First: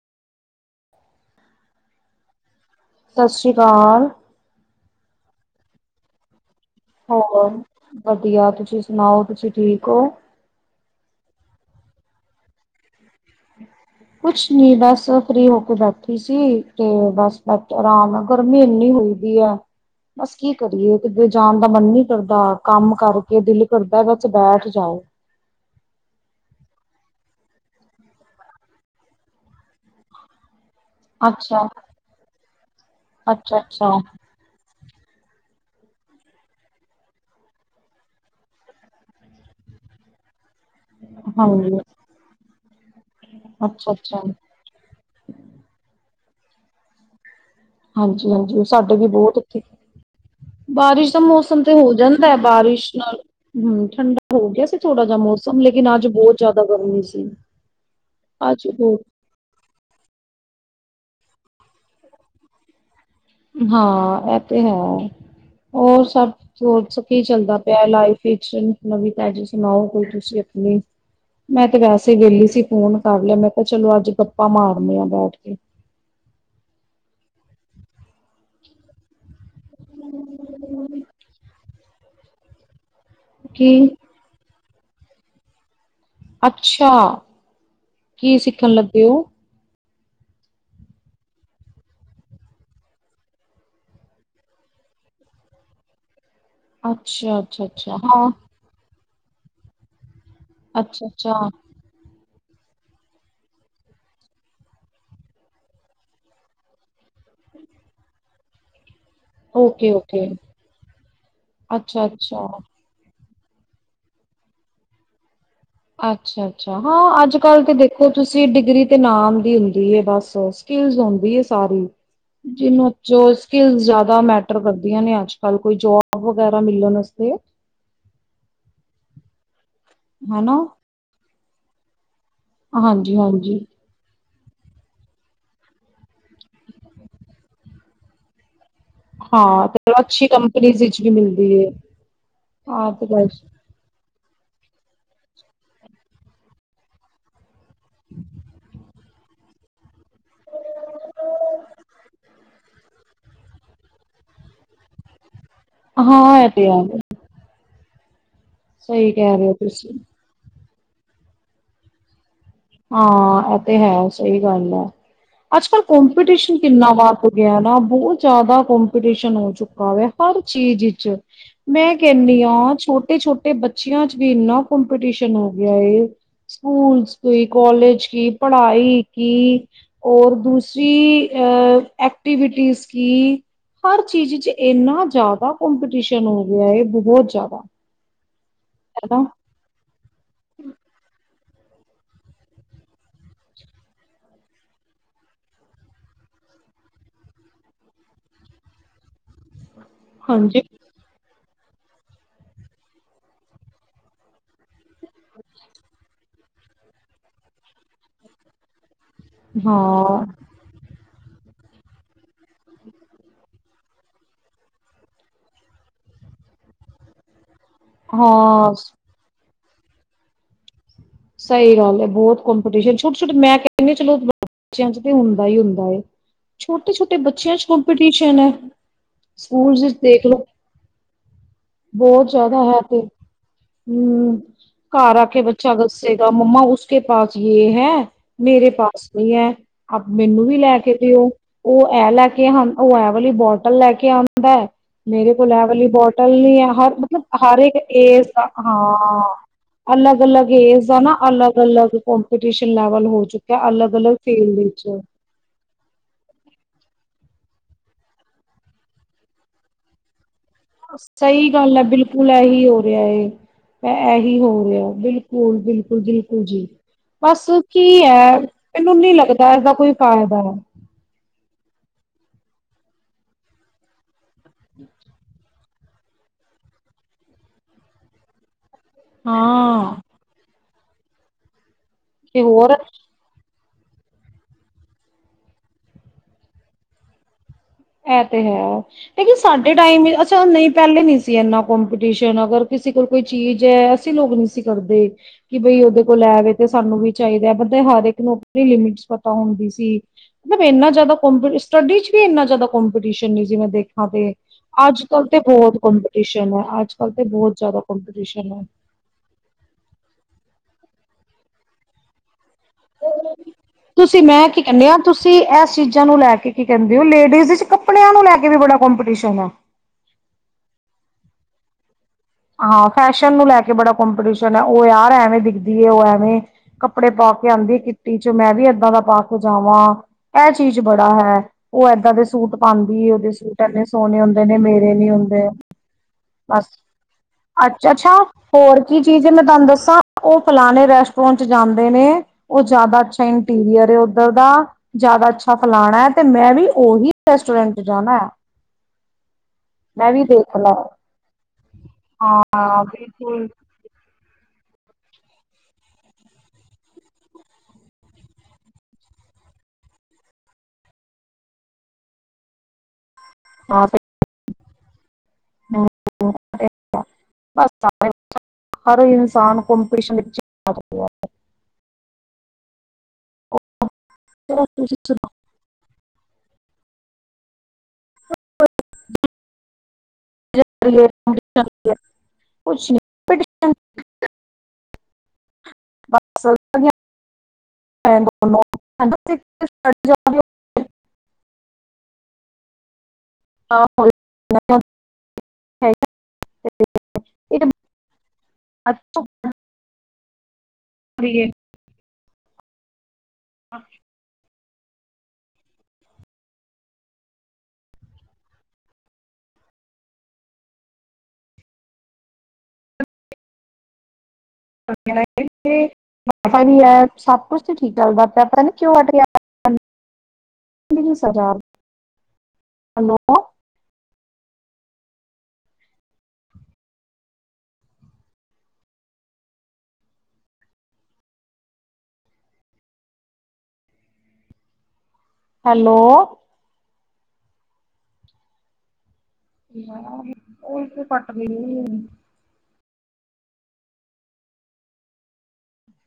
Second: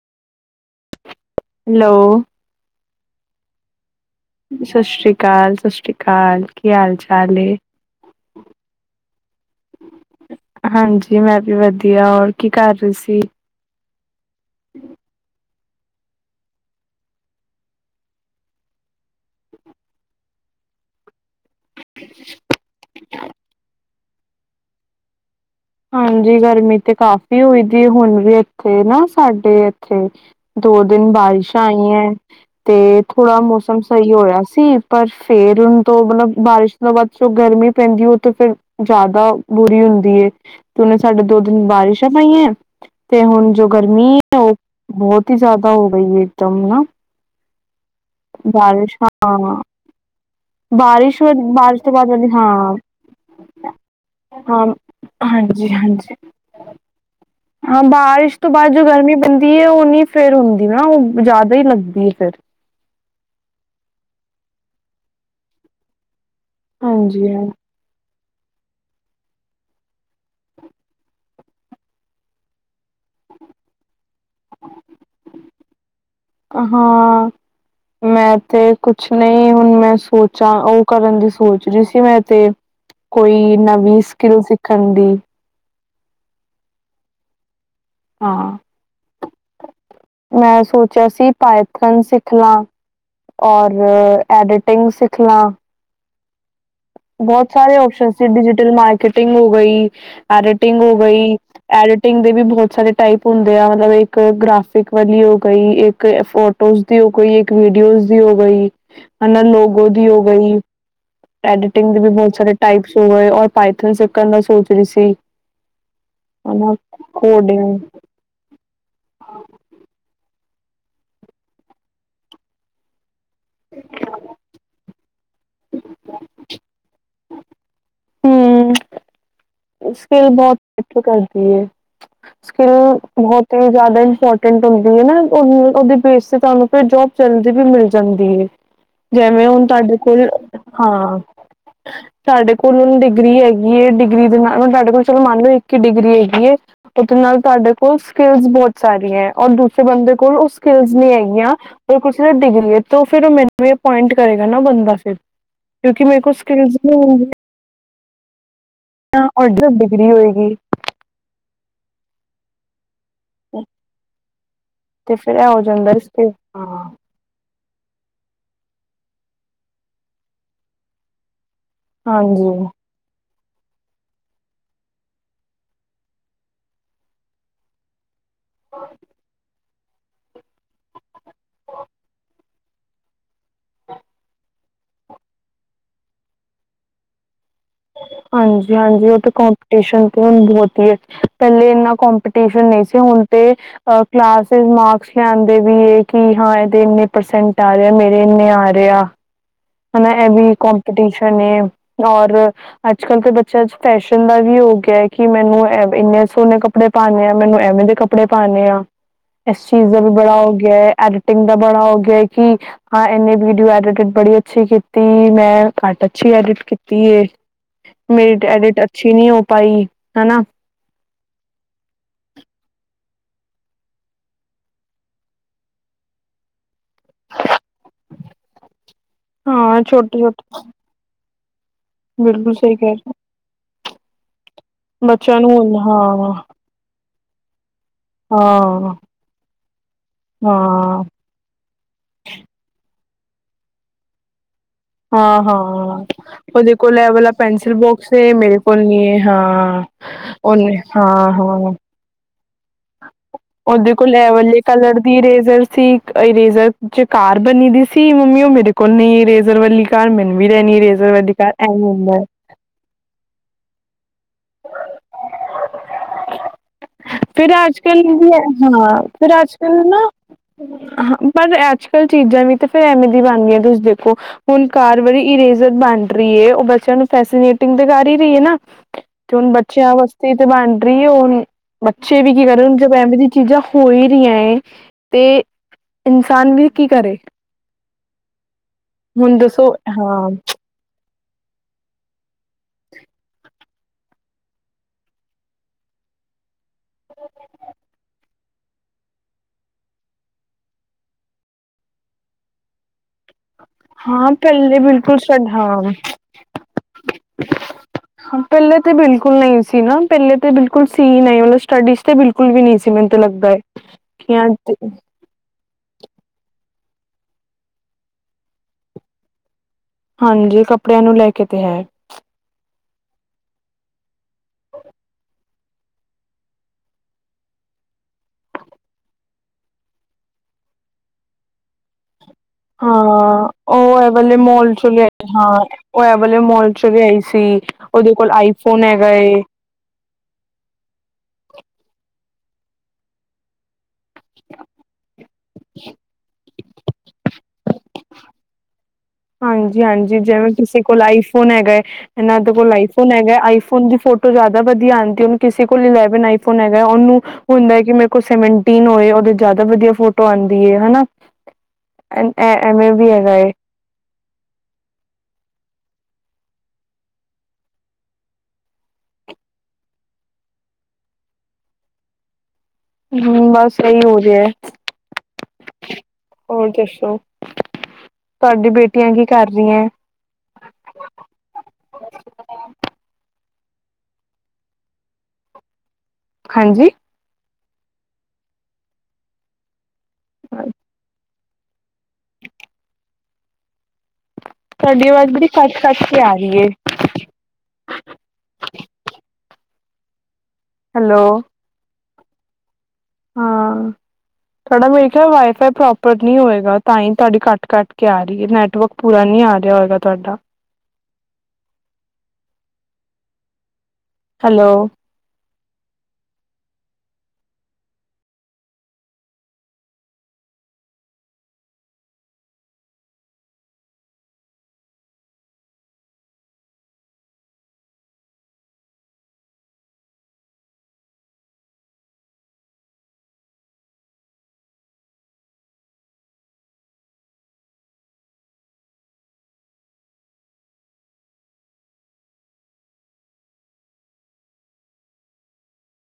Hello, ਸਤਿ ਸ੍ਰੀ ਅਕਾਲ, ਸਤਿ ਸ਼੍ਰੀ ਅਕਾਲ, ਸਤਿ ਸ਼੍ਰੀ ਅਕਾਲ। ਕੀ ਹਾਲ ਚਾਲ ਹੋਰ, ਏ? ਵਧੀਆ ਤੁਸੀ ਸੁਣਾਓ ਤੁਸੀ ਠੀਕ ਓ? ਹਾਂਜੀ, ਮੈਂ ਵੀ ਵਧੀਆ, ਹੋਰ ਕੀ ਕਰ ਰਹੇ ਸੀ? ਕੁਛ ਨੀ ਬਸ ਫ੍ਰੀ ਹੋ ਬੈਠੀ ਸੀ ਤੇ ਬਸ ਬੈਠ ਆਰਾਮ ਨਾਲ ਗਰਮੀ ਇੰਨੀ ਹੋਈ ਦੀ ਐ, ਬਸ ਕੀ ਕਰੀਏ ਕਿਤੇ ਜਾਣ ਦਾ ਮਨ ਨਹੀਂ ਕਰਦਾ, ਕੰਮ ਕਰਕੇ ਦਿਲ ਕਰਦਾ ਬਸ ਬੈਠ ਜਾਓ। ਹਾਂਜੀ ਗਰਮੀ ਤੇ ਕਾਫੀ ਹੋਈ ਦੀ ਹੁਣ ਵੀ ਇੱਥੇ ਨਾ ਸਾਡੇ ਇੱਥੇ ਦੋ ਦਿਨ ਬਾਰਿਸ਼ਾਂ ਅੱਛਾ ਆਈਆਂ ਤੇ ਥੋੜਾ ਅੱਛਾ ਮੌਸਮ ਅੱਛਾ ਸਹੀ ਹੋਇਆ ਸੀ। ਪਰ ਫੇਰ ਹੁਣ ਤੋਂ ਮਤਲਬ ਬਾਰਿਸ਼ ਤੋਂ ਬਾਅਦ ਜੋ ਗਰਮੀ ਪੈਂਦੀ ਐ ਉਹ ਤੇ ਫੇਰ ਜ਼ਿਆਦਾ ਬੁਰੀ ਹੁੰਦੀ ਐ। ਤੇ ਪਹਿਲਾਂ ਸਾਡੇ ਦੋ ਦਿਨ ਹਾਂਜੀ ਬਾਰਿਸ਼ਾਂ ਪਾਈਆਂ ਤੇ ਹੁਣ ਜੋ ਅੱਛਾ ਗਰਮੀ ਅੱਛਾ ਐ ਉਹ ਬਹੁਤ ਹੀ ਜ਼ਿਆਦਾ ਹੋ ਗਈ ਏ। ਤੋਂ ਨਾ ਹਾਂਜੀ-ਹਾਂਜੀ ਉਹ ਬਾਰਿਸ਼ ਸਾਡੇ ਵੀ ਬਹੁਤ ਹਾਂ ਉੱਥੇ, ਬਾਰਿਸ਼ ਦਾ ਮੌਸਮ ਤੇ ਬਾਰਿਸ਼ ਤੋਂ ਹੋ ਬਾਅਦ ਵਾਲੀ ਜਾਂਦੈ, ਹਾਂ ਬਾਰਿਸ਼ ਨਾਲ ਹੂੰ ਠੰਡਾ ਹੋ ਗਿਆ ਸੀ ਥੋੜਾ ਜਿਹਾ ਮੌਸਮ ਲੇਕਿਨ ਅੱਜ ਹਾਂਜੀ-ਹਾਂਜੀ, ਬਹੁਤ ਜ਼ਿਆਦਾ ਗਰਮੀ ਸੀ ਹਾਂ ਬਾਰਿਸ਼ ਤੋਂ ਅੱਜ ਬਾਅਦ ਜੋ ਬਹੁਤ ਗਰਮੀ ਬੈਂਦੀ ਐ, ਉਹ ਨਈ ਫੇਰ ਹੁੰਦੀ। ਨਾ ਉਹ ਜ਼ਿਆਦਾ ਹੀ ਲੱਗਦੀ ਐ ਫਿਰ। ਹਾਂ ਇਹ ਤੇ ਹੈ ਹੋਰ ਸਭ ਚੋਰਚ, ਕੀ ਹਾਂਜੀ ਚੱਲਦਾ ਪਿਆ ਲਾਈਫ ਕੁੱਛ ਨਵੀ ਤਾਂ ਜੀ ਸੁਣਾਓ ਕੋਈ ਤੁਸੀਂ ਆਪਣੀ? ਮੈਂ ਤੇ ਵੈਸੇ ਵਿਹਲੀ ਸੀ ਫੋਨ ਕਰ ਲਿਆ ਮੈਂ ਕਿਹਾ ਚਲੋ ਅੱਜ ਗੱਪਾਂ ਮਾਰਨੀਆਂ ਬੈਠ ਕੇ। ਹਾਂ ਮੈਂ ਤੇ ਕੁਛ ਨਈ ਹੁਣ ਮੈਂ ਸੋਚਾਂ, ਉਹ ਕਰਨ ਦੀ ਸੋਚ ਰਹੀ ਸੀ ਮੈਂ ਤੇ ਕੋਈ ਕੀ ਇੰਨਾ ਵੀਸ ਕਿਲੋ ਸੀ। ਖੰਡੀ ਅੱਛਾ, ਕੀ ਹਾਂ ਸਿੱਖਣ ਲੱਗੇ ਓ? ਮੈਂ ਸੋਚਿਆ ਸੀ ਪਾਇਥਨ ਸਿੱਖ ਲਾ ਔਰ ਐਡੀਟਿੰਗ ਸਿੱਖ ਲਾ। ਅੱਛਾ ਬਹੁਤ ਅੱਛਾ ਸਾਰੇ ਅੱਛਾ ਓਪਸ਼ਨ ਸੀ ਹਾਂ ਡਿਜੀਟਲ ਮਾਰਕ ਕਿਟਿੰਗ ਹੋ ਗਈ। ਐਡੀਟਿੰਗ ਹੋ ਅੱਛਾ ਗਈ। ਅੱਛਾ ਐਡੀਟਿੰਗ ਦੇ ਵੀ ਬਹੋ ਬਹੁਤ ਸਾਰੇ ਟਾਈਪ ਹੁੰਦੇ ਆ ਮਤਲਬ ਇੱਕ ਗ੍ਰਾਫਿਕ ਵਾਲੀ ਹੋ ਗਈ ਇੱਕ ਫੋਟੋਜ਼ ਦੀ ਹੋ ਗਈ ਇੱਕ ਵੀਡੀਓਜ਼ ਦੀ ਹੋ ਗਈ। ਹਨਾਂ ਲੋਗੋ ਓਕੇ ਦੀ ਹੋ ਓਕੇ ਗਈ। ਐਡੀਟਿੰਗ ਦੇ ਅੱਛਾ ਵੀ ਬਹੁਤ ਅੱਛਾ ਸਾਰੇ ਟਾਈਪਸ ਹੋ ਗਏ ਔਰ ਪਾਈਥਨ ਸਿੱਖਣ ਨਾਲ ਸੋਚ ਰਹੀ ਸੀ। ਅੱਛਾ ਹਨਾ ਅੱਛਾ ਹਾਂ, ਅੱਜ ਕੱਲ ਤੇ ਕੋਡਿੰਗ ਦੇਖੋ ਤੁਸੀਂ ਡਿਗਰੀ ਤੇ ਨਾਮ ਦੀ ਹੁੰਦੀ ਐ ਬਸ ਬਸ ਸਕਿਲਸ ਹੁੰਦੀ ਸਾਰੀ ਜਿਹਨੂੰ ਜੋ ਸਕਿਲਸ ਜ਼ਿਆਦਾ ਮੈਟਰ ਕਰਦੇ ਹੁੰਦੀਆਂ ਨੇ ਅੱਜ ਕੱਲ ਕੋਈ ਜੋਬ ਵਗੈਰਾ ਮਿਲਣ ਵਾਸਤੇ। ਹੂੰ ਸਕਿੱਲ ਹਨਾ ਬਹੁਤ [unintelligible] ਕਰਦੀ ਤੇ ਸਕਿੱਲ ਹਾਂਜੀ ਬਹੁਤ ਹਾਂਜੀ ਹੀ ਜ਼ਿਆਦਾ ਇੰਪੋਰ [unintelligible] ਓਹਦੇ ਬੇਸ ਤੇ ਤੁਹਾਨੂੰ ਜੋਬ ਜਲਦੀ ਵੀ ਮਿਲ ਜਾਂਦੀ ਹੈ। ਜਿਵੇਂ ਹੁਣ ਹਾਂ ਤੇ ਤੁਹਾਡੇ ਕੋਲ ਅੱਛੀ ਕੰਪਨੀ ਵਿੱਚ ਵੀ ਹਾਂ ਮਿਲਦੀ ਹੈ ਸਾਡੇ ਕੋਲ ਆਹ ਹੁਣ ਤੇ ਗੱਲ ਡਿਗਰੀ ਹੈਗੀ ਹੈ ਡਿਗਰੀ ਦੇ ਨਾਲ। ਹੁਣ ਤੁਹਾਡੇ ਕੋਲ ਚਲੋ ਮੰਨ ਲਓ ਇੱਕ ਡਿਗਰੀ ਹੈਗੀ ਇੱਕ ਨਾਲ ਤੁਹਾਡੇ ਕੋਲ ਸਕਿੱਲਸ ਬਹੁਤ ਸਾਰੀਆਂ ਹੈ ਰ ਦੂਸਰੇ ਬੰਦੇ ਕੋਲ ਸਕਲ ਨ ਹੈਗੀਆਂ ਡਿਗਰੀ ਹੈ ਔਰ ਦੂਸਰੇ ਬੰਦੇ ਕੋਲ ਉਹ ਸਕਿਲਸ ਨਹੀਂ ਹੈਗੀਆਂ ਉਹ [unintelligible] ਮੈਨੂੰ ਹੀ ਅਪੋਇੰਟ ਕਰੇਗਾ ਨਾ ਬੰਦਾ ਫਿਰ। ਕਿਉਂਕਿ ਮੇਰੇ ਕੋਲ ਹਾਂ ਇਹ ਤੇ ਸਕਿੱਲਸ ਨਹੀਂ ਹੈ ਹੁੰਦੀ ਸਹੀ ਨਾ ਕਹਿ ਰਹੇ ਹੋ ਓਢੀ ਓ ਤੁਸੀਂ ਡਿਗਰੀ ਹੋਏਗੀ। ਹਾਂ, ਇਹ ਤੇ ਹੈ। ਸਹੀ ਗੱਲ ਹੈ ਤੇ ਫਿਰ ਇਹ ਹੋ ਅੱਜ ਕੱਲ ਜਾਂਦਾ ਇਸ ਤੇ ਕੋਪੀਟੀਸ਼ਨ ਹਾਂ ਕਿੰਨਾ ਵੱਧ ਗਿਆ ਬਹੁਤ ਜ਼ਿਆਦਾ ਕੋਪੀਟੀਸ਼ਨ ਹੋ ਚੁੱਕਾ ਵਾ ਹਰ ਚੀਜ਼ ਵਿਚ ਮੈਂ ਕਹਿੰਦੀ ਹਾਂਜੀ ਹਾਂ ਛੋਟੇ ਛੋਟੇ, ਬੱਚਿਆਂ ਚ ਵੀ ਇੰਨਾ ਕੋਪੀਟੀਸ਼ਨ ਹੋ ਗਿਆ ਐ ਸਕੂਲਸ ਕੋਈ ਕੋਾਲਜ ਕੀ ਪੜ੍ਹਾਈ ਕੀ ਔਰ ਦੂਸਰੀ ਅ ਐਕਟੀਵਿਟੀਜ਼ ਕੀ ਹਰ ਚੀਜ਼ ਚ ਇੰਨਾ ਜ਼ਿਆਦਾ ਕਪੀਟੀਸ਼ਨ ਹੋ ਗਿਆ ਹੈ ਬਹੁਤ ਜ਼ਿਆਦਾ ਹਾਂਜੀ-ਹਾਂਜੀ, ਇਹ ਹੈਨਾ ਤੇ ਕੋਂਪੀਟੀਸ਼ਨ ਹੁਨ ਬਹੁਤ ਹੀ ਆ ਪਹਿਲੇ, ਇਨਾ ਕਪੀਟੀਸਨ ਨਹੀਂ ਸੀ ਹੁਣ ਤੇ ਕਲਾਸ ਚ ਮਾਰਕਸ ਲਿਆਂਦੇ ਵੀ ਆ ਕਿ ਹਾਂ ਇਹਦੇ ਇਨੇ ਪਰਸੈਂਟ ਆ ਰੇ, ਮੇਰੇ ਇਨੇ ਆਰੇਆ। ਹੈਨਾ ਇਹ ਵੀ ਹਾਂਜੀ ਕਪੀਟੀਸ਼ਨ ਏ। ਔਰ ਅੱਜ-ਕੱਲ੍ਹ ਤਾਂ ਬੱਚਿਆਂ ਚ ਫੈਸ਼ਨ ਦਾ ਵੀ ਹੋ ਗਿਆ। ਕਿਹਾ ਕਿ ਮੈਨੂੰ ਇੰਨੇ ਸੋਨੇ ਕੱਪੜੇ ਪਾਉਂਦੇ ਆ ਮੈਨੂ ਏਵੇਂ ਦੇ ਕੱਪੜੇ ਪਾਨੇਆਾਂ। ਇਸ ਚੀਜ਼ ਦਾ ਵੀ ਹਾਂ, ਬੜਾ ਹੋ ਗਿਆ ਹੈ ਐ ਇਂਦਾ ਬੜਾ ਹੋ ਗਿਆ ਇੱਕ ਕਿ ਹਾਂ ਇੰਨੇ ਵੀਡੀਓ ਐਢਿ ਫਿਰ ਬੜਿ ਅੱਛੀ ਕੀਤੀ, ਮੈਂ ਘੱਟ ਅੱਛੀ ਐਡਿਟ ਕੀਤੀ ਏ। ਮੇਰੀ ਐ ਐਡਿਟ ਹਾਂ ਅੱਛੀ ਨਹੀ ਹੋ- ਪਾਈ ਹੈਨਾ। ਸਹੀ ਗੱਲ ਏ, ਬਹੁਤ ਕੰਪੀਟੀਸ਼ਨ ਛੋਟੇ- ਛੋਟੇ ਮੈਂ ਕਹਿੰਦੀ ਚਲੋ ਬੱਚਿਆਂ ਚ ਤੇ ਹੁੰਦਾ ਈ ਹੁੰਦਾ ਏ। ਛੋਟੇ- ਛੋਟੇ ਬੱਚਿਆਂ ਚ ਕਪੀਟੀਸ਼ਨ ਹੈ, ਸਕੂਲ ਹਾਂ ਵਿੱਚ ਛੋਟੇ ਦੇਖ ਲੋ। ਛੋਟੇ ਬਹੁਤ ਬਿਲਕੁਲ ਜ਼ਿਆਦਾ ਸਹੀ ਹੈ ਕਹਿ ਤੇ ਰਹੇ ਹੂੰ -ਹੂੰ। ਬੱਚਿਆਂ ਨੂੰ ਹੁਣ ਹਾਂ। ਕੇਗਾ ਮੰਮਾ ਉਸਕੇ ਪਾ ਜੀ ਏ। ਹੈਂ ਮੇਰੇ ਹਾਂ ਪਾਸ ਨਹੀਂ ਏ। ਆਪ ਮੈਨੂੰ ਵੀ ਲੈ ਕੇ ਹਾਂ ਦਿਓ। ਉਹ ਐ ਲੈ ਕੇ ਆਂਦ ਹ ਉਹ ਐ। ਓਵਲੀ ਬੋਟਲ ਲੈ ਕੇ ਆਂਦਾ। ਹਾਂ-ਹਾਂ, ਉਹਦੇ ਹਰ ਕੋਲ ਇਹ ਮਤਲਬ ਵਾਲਾ ਹਰ ਪੈਨਸਿਲ ਇੱਕ ਬੋਕਸ ਏਜ ਏ, ਦਾ ਮੇਰੇ ਕੋਲ ਨੀ ਏ। ਹਾਂ ਉਹਨੇ ਹਾਂ ਹੈਨਾ, ਅਲੱਗ ਹਾਂ -ਅਲੱਗ। ਕਪੀਟੀਸ਼ਨ ਲੈਵਲ ਹੋ ਚੁੱਕਿਆ ਉਹਦੇ ਅਲੱਗ ਕੋਲ ਅਲੱਗ ਐ ਫੀਲਡ ਵਲੇ ਵਿੱਚ ਕਲਰ ਦੀ ਇਰੇਜਰ ਸੀ। ਇਰੇਜਰ ਚ ਕਾਰ- ਬਣੀ ਦੀ ਸੀ। ਮੰਮੀ ਉਹ ਮੇਰੇ ਕੋਲ ਨਹੀਂ ਇਰੇਜ਼ਰ ਵਾਲੀ ਕਾਰ ਮੈਨੂੰ- ਵੀ ਲੈਣੀ ਇਰੇਜ਼ਰ ਵਾਲੀ ਸਹੀ ਕਾਰ ਗੱਲ ਐਵੇਂ ਹੈ, ਹੁੰਦਾ ਬਿਲਕੁਲ ਏਹੀ ਹੋ ਰਿਹਾ ਏ। ਇਹੀ ਹੋ ਰਿਹਾ, ਬਿਲਕੁਲ-ਬਿਲਕੁਲ-ਬਿਲਕੁਲ ਜੀ। ਬਸ ਫਿਰ ਅੱਜ-ਕੱਲ ਕੀ ਵੀ ਹੈ ਨਾ ਮੈਨੂੰ ਨੀ ਫਿਰ ਲੱਗਦਾ ਇਸਦਾ ਅੱਜ-ਕੱਲ ਕੋਈ ਨਾ ਫਾਇਦਾ ਹੈ ਹ ਪਰ ਅੱਜ -ਕੱਲ ਚੀਜ਼ਾਂ ਵੀ ਤੇ ਫੇਰ ਐਵੇਂ ਦੀ ਬਣਗੀ ਏ, ਤੁਸੀਂ ਦੇਖਿਓ। ਹੁਣ ਕਾਰ ਵਾਲੀ ਇਰੇਸਰ ਜੇ ਬਣ ਰੀਏ ਉਹ ਬੱਚਿਆਂ ਨੂੰ ਫੈਸੀਨੇਟਿੰਗ ਤੇ ਕਰ ਈ ਰਈ ਨਾ- ਹੂਨ, ਬਚਿਆ ਹਾਂ। ਵਸਤੇ ਤੇ ਏ ਬਣ [unintelligible] ਬੱਚੇ ਵੀ ਤੇ ਕੀ ਹੋਰ ਕਰਨ ਜਬ ਏਹੋ ਜੀ ਚੀਜ਼ਾਂ- ਹੋ ਈ ਰਹੀਆਂ। ਤੇ ਇਨਸਾਨ ਵੀ ਕੀ ਕਰੇ। ਐ ਤੇ ਹੈ। ਲੇਕਿਨ ਹੁਣ ਦੱਸੋ ਸਾਡੇ ਟਾਈਮ ਹਾਂ ਅੱਸਾ ਨਹੀਂ ਪਹਿਲੇ ਨੀ ਸੀ ਤੇ ਏਨਾ ਕੰਪੀਟੀਸ਼ਨ - ਤੇ ਅਗਰ ਕਿਸੇ ਕੋਲ ਕੋਈ ਚੀਜ਼ ਤੇ ਅਸੀ ਲੋਕ ਨਹੀਂ ਸੀ ਕਰਦੇ ਕਿ ਬਈ ਓਦੇ ਕੋਲ ਐ ਵੇ ਤੇ ਸਾਨੂੰ ਵੀ ਚਾਹੀਦਾ। ਬੰਦੇ ਹਰ ਇਕ ਨੂੰ ਆਪਣੀ ਲਿਮਿਟਸ ਪਤਾ ਹੁੰਦੀ ਸੀ। ਮਤਲਬ ਇੰਨਾ ਜ਼ਿਆਦਾ ਕੰਪੀਟੀਸ਼ਨ। ਸਟੱਡੀ ਚ ਵੀ ਇੰਨਾ ਜ਼ਿਆਦਾ- ਕਪਟੀਸ਼ਨ ਨਹੀਂ ਜਿਵੇਂ ਦੇਖਾਂ ਤੇ ਹਾਂ ਪਹਿਲੇ ਅੱਜ ਬਿਲਕੁਲ ਕਲ੍ਹ ਤੇ ਸਡ ਬਹੁਤ ਹਾਂ ਕੰਪੀਟੀਸ਼ਨ ਐ। ਅੱਜ ਕਲ ਤੇ ਬਹੁਤ ਜ਼ਿਆਦਾ ਕੰਪੀਟੀਸ਼ਨ ਐ। ਪਹਿਲੇ ਤੇ ਬਿਲਕੁਲ ਨਹੀਂ ਸੀ ਨਾ ਪਹਿਲੇ ਤੇ ਬਿਲਕੁਲ ਸੀ ਨਹੀਂ। ਸਟੱਡੀਜ਼ ਤੇ ਬਿਲਕੁਲ ਵੀ ਨਹੀਂ ਸੀ ਮੈਨੂੰ ਤਾਂ ਲੱਗਦਾ ਹੈ ਤੁਸੀਂ ਕਿ ਮੈਂ ਕੀ ਕਹਿੰਦੇ ਆ ਤੁਸੀਂ ਇਸ ਚੀਜ਼ਾਂ ਨੂੰ ਲੈ ਕੇ ਕੀ ਕਿਹਦੇ ਉ ਲੇਡੀਜ਼ ਚ' ਕੱਪੜਿਆਂ ਨੂੰ ਲੈ ਕੇ ਵੀ ਬੜਾ ਕਪੀਟੀਸ਼ਨ ਏ ਹਾਂਜੀ, ਕੱਪੜਿਆਂ ਨੂੰ ਲੈ ਕੇ ਤੇ ਹੈ ਹਾਂ, ਫੈਸ਼ਨ ਨੂੰ ਲੈ ਕੇ ਬੜਾ ਕੰਪੀਟੀਸ਼ਨ ਹੈ ਉਹ ਯਾਰ ਐਵੇਂ ਦਿਖਦੀ ਹੈ ਉਹ ਐਵੇਂ, ਕੱਪੜੇ ਪਾ ਕੇ ਆਉਂਦੀ ਕਿੱਟੀ ਚ' ਮੈਂ ਵੀ ਏਦਾਂ ਦਾ ਪਾ ਕੇ ਜਾਵਾਂ ਇਹ ਚੀਜ਼ ਬੜਾ ਹੈ ਉਹ ਏਦਾਂ ਦੇ ਸੂਟ ਪਾਉਂਦੀ ਉਹਦੇ ਹਾਂ, ਸੂਟ ਇੰਨੇ ਉਹ ਏ ਸੋਹਣੇ ਵਾਲੇ ਹੁੰਦੇ ਨੇ ਮੋਲ ਚੋਂ ਮੇਰੇ ਨੀ ਲਿਆਈ, ਹੁੰਦੇ ਹਾਂ ਉਹ ਏ ਵਾਲੇ ਬਸ ਮੋਲ ਚੋਂ ਲਿਆਈ ਸੀ ਅੱਛਾ, ਅੱਛਾ ਉਹਦੇ ਕੋਲ ਹੋਰ ਆਈਫੋਨ ਕੀ ਹੈਗਾ ਚੀਜ਼ ਹੈ ਏ ਮੈਂ ਤੁਹਾਨੂੰ ਦੱਸਾਂ ਉਹ ਫਲਾਣੇਂ ਰੈਸਟੋਰੈਂਟ ਚ' ਜਾਂਦੇ ਨੇ ਉਹ ਜ਼ਿਆਦਾ ਅੱਛਾ ਇੰਟੀਰੀਅਰ ਏ ਉੱਧਰ ਦਾ ਜ਼ਿਆਦਾ ਅੱਛਾ ਆ ਫਲਾਂਣਾ ਹੈ ਤੇ ਮੈਂ ਵੀ ਉਹੀ ਰੈਸਟੋਰੈਂਟ ਜਾਣਾ ਹੈ ਹਾਂਜੀ, ਮੈਂ ਹਾਂਜੀ ਵੀ ਜਿਵੇਂ ਦੇਖ ਲ ਤੁਸੀਂ ਕੋਲ ਆਈਫੋਨ ਏ ਹੈਗਾ ਇਹਨਾਂ ਦੇ ਕੋਲ ਹਾਂ ਆਈਫੋਨ ਹੈਗਾ, ਬਿਲਕੁਲ ਆਈਫੋਨ ਦੀ ਫੋਟੋ ਜ਼ਿਆਦਾ ਵਧੀਆ ਆਉਂਦੀ ਹੁਣ ਕਿਸੇ ਕੋਲ ਇਲੇਵਨ ਆਈਫੋਨ ਹੈਗਾ, ਉਹਨੂੰ ਹੁੰਦਾ ਹੈ ਕਿ ਮੇਰੇ ਕੋਲ ਸੈਂਵਨਟਿਨ ਹੋਵੇ ਉਹਦੇ ਚ' ਜਿਆਦਾ ਵਧੀਆ ਫੋਟੋਂ ਆਂਦੀ ਹੈ, ਹੈਨਾ ਇਵੇਂ ਵੀ ਹੈ ਏ ਬ ਹਰ ਇਨਸਾਨ ਕਪੀਟਿਸ਼ਨ ਵਿਚ [unintelligible] ਹੁੰ ਬਸ ਇਹੀ ਹੋ ਰਿਆ, ਜਿਹੜਾ ਤੁਸੀਂ ਸੁਣੋ ਹੋਰ ਦੱਸੋ ਤੁਹਾਡੀ ਬੇਟੀਆਂ ਕੀ ਕਰ ਰਹੀਆਂ [unintelligible] ਕੁਛ ਨਹੀਂ ਬਸ ਹਾਂਜੀ [unintelligible] ਦੋ [unintelligible] [unintelligible] ਆਹੋ [unintelligible] ਸਾਡੀ ਆਵਾਜ਼ ਬੜੀ ਕੱਟ -ਕੱਟ ਕੇ ਆ ਰਹੀ ਏ ਤੇ ਇਹ ਅੱਛਾ ਹੈਲੋ ਕਰੀਏ ਹਾਂ, ਤੁਹਾਡਾ ਮੇਰੇ ਖਿਆਲ ਵਾਈਫਾਈ ਪ੍ਰੋਪਰ ਨਹੀਂ ਹੋਏਗਾ, ਤਾਂ ਹੀ ਤੁਹਾਡੀ ਕੱਟ ਕੱਟ ਕੇ ਆ ਰਹੀ ਹੈ ਨੈਟਵਰਕ ਪੂਰਾ ਨਹੀਂ ਆ ਰਿਹਾ ਹੋਏਗਾ ਤੁਹਾਡਾ ਹੈਲੋ, ਇਥੇ ਵਾਈ ਫਾਈ ਵੀ ਏ, ਸਭ ਕੁਛ ਤੇ ਠੀਕ ਚੱਲਦਾ ਪਿਆ ਪਤਾ ਨਹੀਓ ਕਿਉ ਕੱਟ-ਕੱਟ ਕੇ, ਹੈਲੋ ਹੈਲੋ, ਔ ਯਾਰ ਉਹੀ ਤੇ ਪੱਟਦੀ ਨਹੀਂ